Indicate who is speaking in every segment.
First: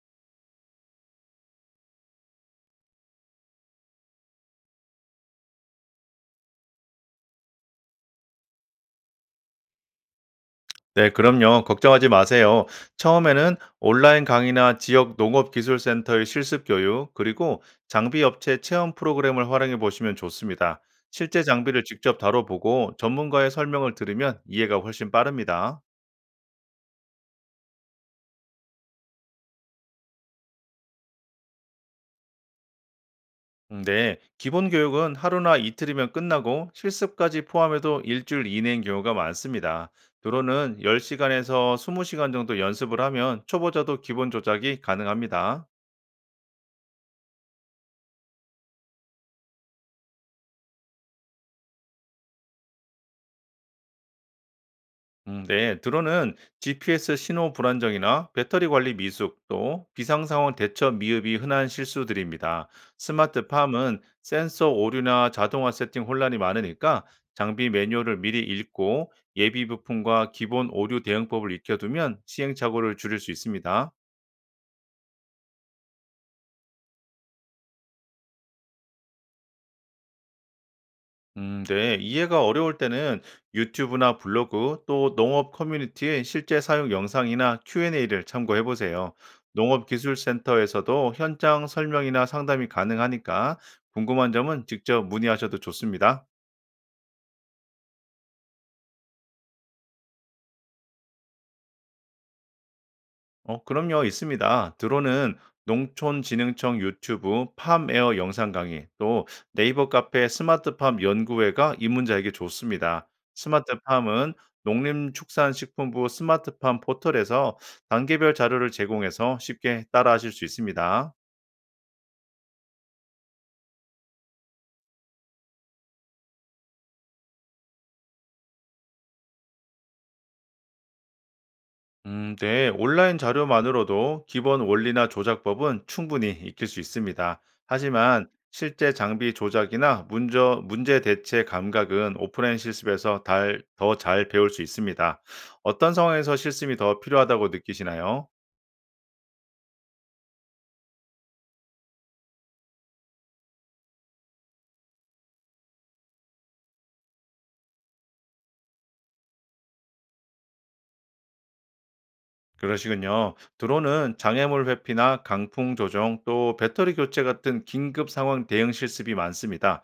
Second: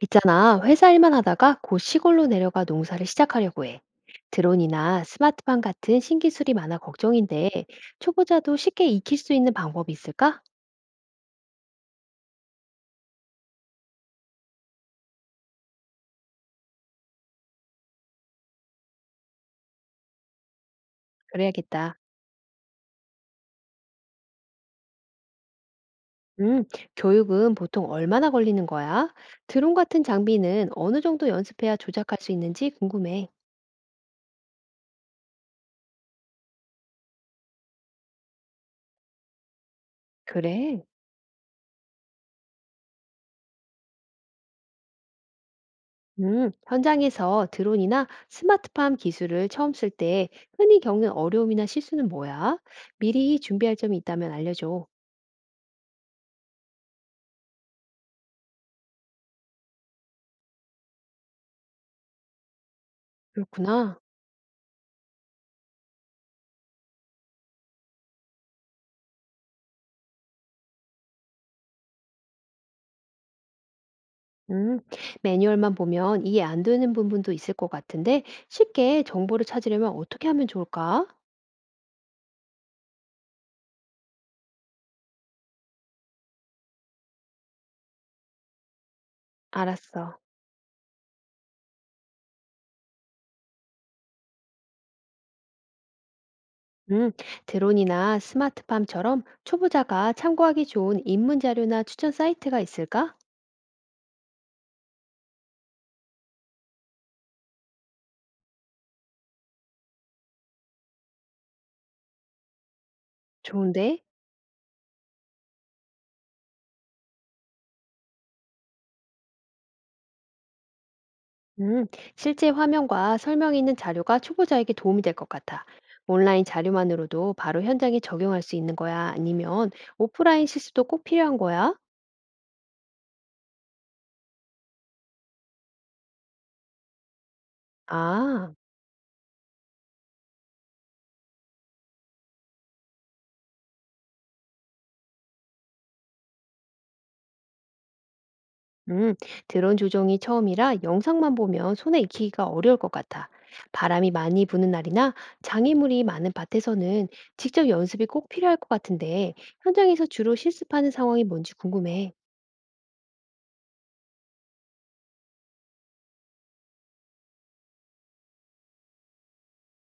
Speaker 1: 있잖아, 회사 일만 하다가 곧 시골로 내려가 농사를 시작하려고 해. 드론이나 스마트팜 같은 신기술이 많아 걱정인데, 초보자도 쉽게 익힐 수 있는 방법이 있을까?
Speaker 2: 네, 그럼요. 걱정하지 마세요. 처음에는 온라인 강의나 지역 농업기술센터의 실습 교육, 그리고 장비 업체 체험 프로그램을 활용해 보시면 좋습니다. 실제 장비를
Speaker 1: 그래야겠다.
Speaker 2: 직접 다뤄보고 전문가의 설명을 들으면 이해가 훨씬 빠릅니다.
Speaker 1: 음, 교육은 보통 얼마나 걸리는 거야? 드론 같은 장비는 어느 정도 연습해야 조작할 수 있는지 궁금해.
Speaker 2: 네, 기본 교육은 하루나 이틀이면 끝나고 실습까지 포함해도 일주일 이내인 경우가 많습니다. 드론은
Speaker 1: 그래.
Speaker 2: 10시간에서 20시간 정도 연습을 하면 초보자도 기본 조작이 가능합니다.
Speaker 1: 현장에서 드론이나 스마트팜 기술을 처음 쓸 때 흔히 겪는 어려움이나 실수는 뭐야? 미리 준비할 점이 있다면 알려줘.
Speaker 2: 네, 드론은 GPS 신호 불안정이나 배터리 관리 미숙 또 비상 상황 대처 미흡이 흔한 실수들입니다.
Speaker 1: 그렇구나.
Speaker 2: 스마트팜은 센서 오류나 자동화 세팅 혼란이 많으니까 장비 매뉴얼을 미리 읽고 예비 부품과 기본 오류 대응법을 익혀두면 시행착오를 줄일 수 있습니다.
Speaker 1: 음, 매뉴얼만 보면 이해 안 되는 부분도 있을 것 같은데 쉽게 정보를 찾으려면 어떻게 하면 좋을까?
Speaker 2: 네. 이해가 어려울 때는 유튜브나 블로그 또 농업 커뮤니티의 실제 사용 영상이나 Q&A를 참고해 보세요.
Speaker 1: 알았어.
Speaker 2: 농업기술센터에서도 현장 설명이나 상담이 가능하니까 궁금한 점은 직접 문의하셔도 좋습니다.
Speaker 1: 음, 드론이나 스마트팜처럼 초보자가 참고하기 좋은 입문 자료나 추천 사이트가 있을까?
Speaker 2: 그럼요, 있습니다. 드론은 농촌진흥청 유튜브 팜에어 영상 강의, 또 네이버 카페 스마트팜 연구회가 입문자에게 좋습니다.
Speaker 1: 좋은데?
Speaker 2: 스마트팜은 농림축산식품부 스마트팜 포털에서 단계별 자료를 제공해서 쉽게 따라하실 수 있습니다.
Speaker 1: 음, 실제 화면과 설명이 있는 자료가 초보자에게 도움이 될 것 같아. 온라인 자료만으로도 바로 현장에 적용할 수 있는 거야? 아니면 오프라인 실습도 꼭 필요한 거야?
Speaker 2: 네. 온라인 자료만으로도 기본 원리나 조작법은 충분히 익힐 수 있습니다. 하지만
Speaker 1: 아.
Speaker 2: 실제 장비 조작이나 문제 대체 감각은 오프라인 실습에서 더 잘 배울 수 있습니다. 어떤 상황에서 실습이 더 필요하다고 느끼시나요?
Speaker 1: 음, 드론 조종이 처음이라 영상만 보면 손에 익히기가 어려울 것 같아. 바람이 많이 부는 날이나 장애물이 많은 밭에서는 직접 연습이 꼭 필요할 것 같은데, 현장에서 주로 실습하는 상황이 뭔지 궁금해.
Speaker 2: 그러시군요. 드론은 장애물 회피나 강풍 조정 또 배터리 교체 같은 긴급 상황 대응 실습이 많습니다.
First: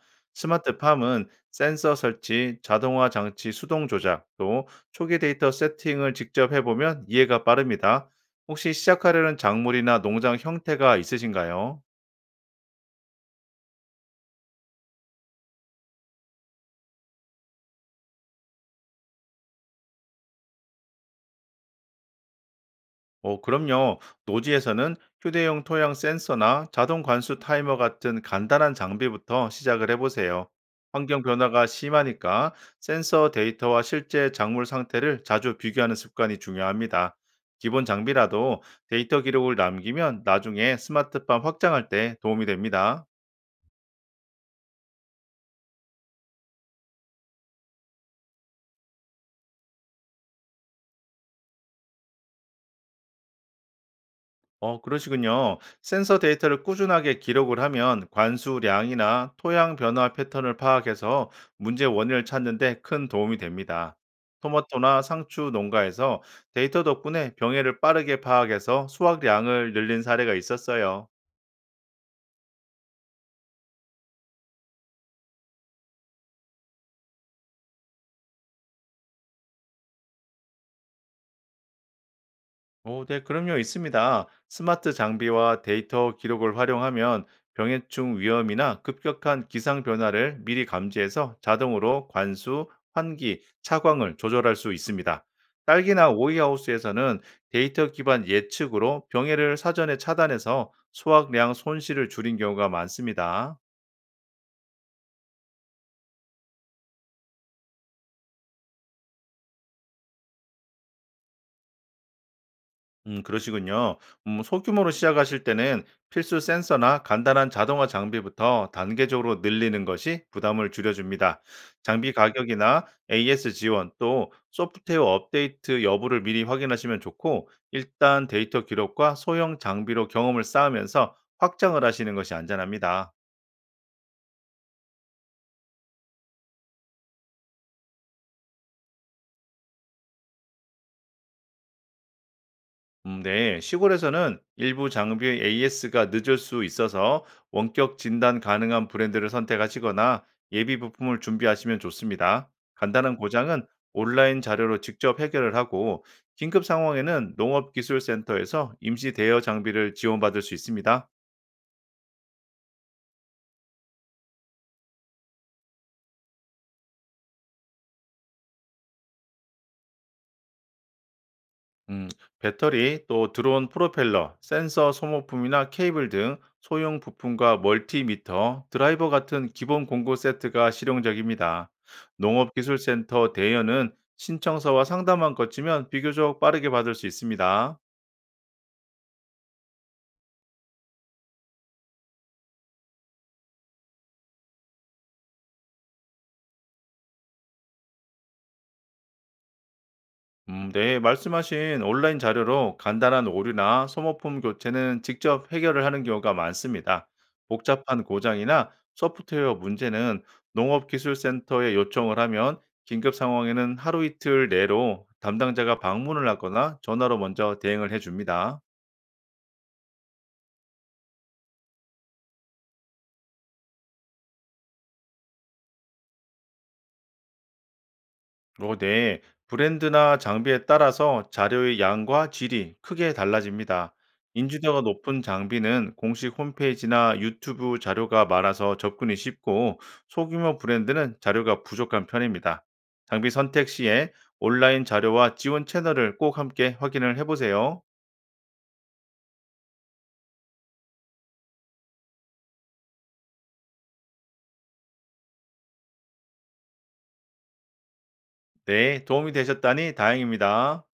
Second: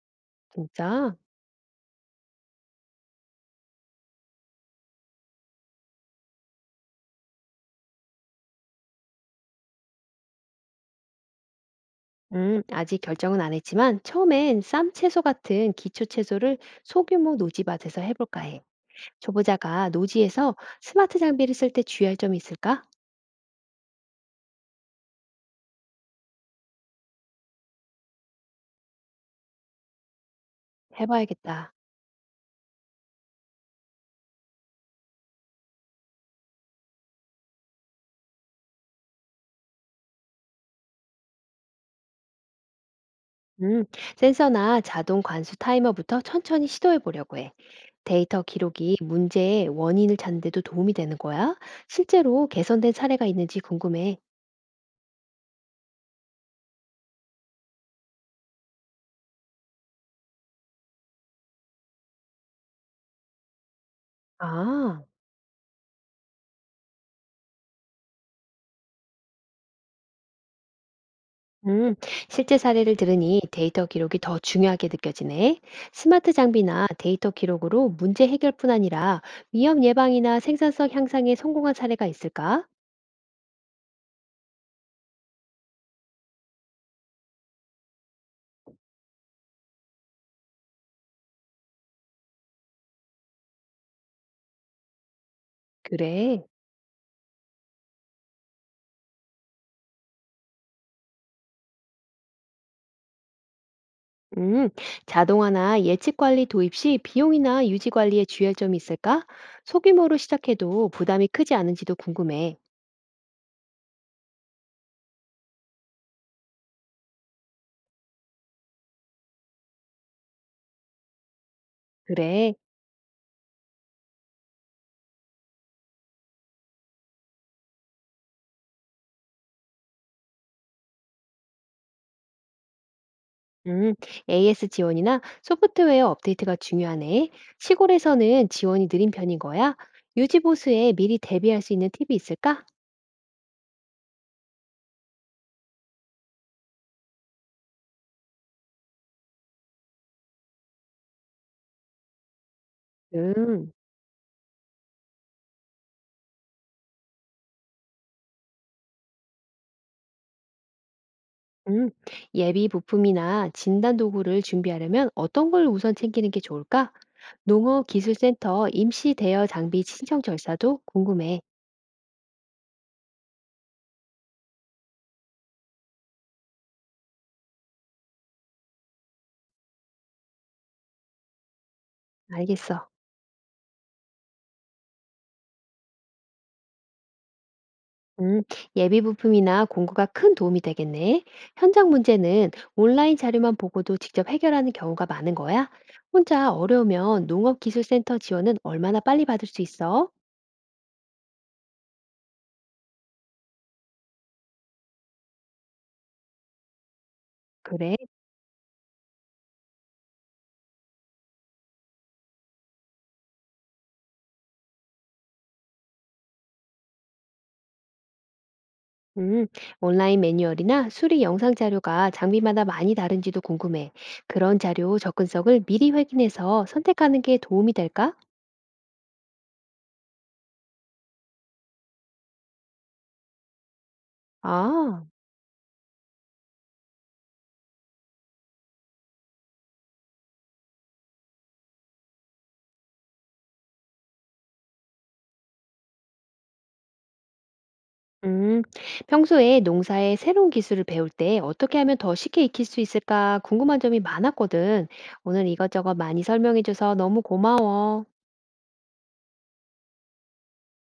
Speaker 1: 진짜?
Speaker 2: 스마트팜은 센서 설치, 자동화 장치 수동 조작, 또 초기 데이터 세팅을 직접 해보면 이해가 빠릅니다. 혹시 시작하려는 작물이나 농장 형태가 있으신가요?
Speaker 1: 아직 결정은 안 했지만, 처음엔 쌈 채소 같은 기초 채소를 소규모 노지밭에서 해볼까 해. 초보자가 노지에서 스마트 장비를 쓸 때 주의할 점이 있을까?
Speaker 2: 그럼요. 노지에서는 휴대용 토양 센서나 자동 관수 타이머 같은 간단한 장비부터 시작을 해보세요. 환경 변화가
Speaker 1: 해봐야겠다.
Speaker 2: 심하니까 센서 데이터와 실제 작물 상태를 자주 비교하는 습관이 중요합니다. 기본 장비라도 데이터 기록을 남기면 나중에 스마트팜 확장할 때 도움이 됩니다.
Speaker 1: 음, 센서나 자동 관수 타이머부터 천천히 시도해 보려고 해. 데이터 기록이 문제의 원인을 찾는 데도 도움이 되는 거야? 실제로 개선된 사례가 있는지 궁금해.
Speaker 2: 그러시군요. 센서 데이터를 꾸준하게 기록을 하면 관수량이나 토양 변화 패턴을 파악해서 문제 원인을 찾는 데 큰 도움이 됩니다. 토마토나
Speaker 1: 아,
Speaker 2: 상추 농가에서 데이터 덕분에 병해를 빠르게 파악해서 수확량을 늘린 사례가 있었어요.
Speaker 1: 음, 실제 사례를 들으니 데이터 기록이 더 중요하게 느껴지네. 스마트 장비나 데이터 기록으로 문제 해결뿐 아니라 위험 예방이나 생산성 향상에 성공한 사례가 있을까?
Speaker 2: 오, 네, 그럼요, 있습니다. 스마트 장비와 데이터 기록을 활용하면 병해충 위험이나 급격한 기상 변화를 미리 감지해서 자동으로 관수, 환기, 차광을 조절할 수 있습니다. 딸기나
Speaker 1: 그래.
Speaker 2: 오이하우스에서는 데이터 기반 예측으로 병해를 사전에 차단해서 수확량 손실을 줄인 경우가 많습니다.
Speaker 1: 음, 자동화나 예측 관리 도입 시 비용이나 유지 관리에 주의할 점이 있을까? 소규모로 시작해도 부담이 크지 않은지도 궁금해.
Speaker 2: 그러시군요. 소규모로 시작하실 때는 필수 센서나 간단한 자동화 장비부터 단계적으로 늘리는 것이 부담을 줄여줍니다. 장비
Speaker 1: 그래.
Speaker 2: 가격이나 AS 지원 또 소프트웨어 업데이트 여부를 미리 확인하시면 좋고, 일단 데이터 기록과 소형 장비로 경험을 쌓으면서 확장을 하시는 것이 안전합니다.
Speaker 1: 음, AS 지원이나 소프트웨어 업데이트가 중요하네. 시골에서는 지원이 느린 편인 거야? 유지 보수에 미리 대비할 수 있는 팁이 있을까?
Speaker 2: 네. 시골에서는 일부 장비의 AS가 늦을 수 있어서 원격 진단 가능한 브랜드를 선택하시거나 예비 부품을 준비하시면 좋습니다. 간단한 고장은
Speaker 1: 음,
Speaker 2: 온라인 자료로 직접 해결을 하고 긴급 상황에는 농업기술센터에서 임시 대여 장비를 지원받을 수 있습니다.
Speaker 1: 음. 예비 부품이나 진단 도구를 준비하려면 어떤 걸 우선 챙기는 게 좋을까? 농업기술센터 임시 대여 장비 신청 절차도 궁금해.
Speaker 2: 음, 배터리, 또 드론 프로펠러, 센서 소모품이나 케이블 등 소형 부품과 멀티미터, 드라이버 같은 기본 공구 세트가 실용적입니다.
Speaker 1: 알겠어.
Speaker 2: 농업기술센터 대여는 신청서와 상담만 거치면 비교적 빠르게 받을 수 있습니다.
Speaker 1: 음, 예비 부품이나 공구가 큰 도움이 되겠네. 현장 문제는 온라인 자료만 보고도 직접 해결하는 경우가 많은 거야? 혼자 어려우면 농업기술센터 지원은 얼마나 빨리 받을 수 있어?
Speaker 2: 네, 말씀하신 온라인 자료로 간단한 오류나 소모품 교체는 직접 해결을 하는 경우가 많습니다.
Speaker 1: 그래.
Speaker 2: 복잡한 고장이나 소프트웨어 문제는 농업기술센터에 요청을 하면 긴급 상황에는 하루 이틀 내로 담당자가 방문을 하거나 전화로 먼저 대응을 해줍니다.
Speaker 1: 음, 온라인 매뉴얼이나 수리 영상 자료가 장비마다 많이 다른지도 궁금해. 그런 자료 접근성을 미리 확인해서 선택하는 게 도움이 될까?
Speaker 2: 네. 브랜드나 장비에 따라서 자료의 양과 질이 크게 달라집니다. 인지도가
Speaker 1: 아.
Speaker 2: 높은 장비는 공식 홈페이지나 유튜브 자료가 많아서 접근이 쉽고 소규모 브랜드는 자료가 부족한 편입니다. 장비 선택 시에 온라인 자료와 지원 채널을 꼭 함께 확인을 해보세요.
Speaker 1: 음, 평소에 농사에 새로운 기술을 배울 때 어떻게 하면 더 쉽게 익힐 수 있을까 궁금한 점이 많았거든. 오늘 이것저것 많이 설명해줘서 너무 고마워.
Speaker 2: 네, 도움이 되셨다니 다행입니다.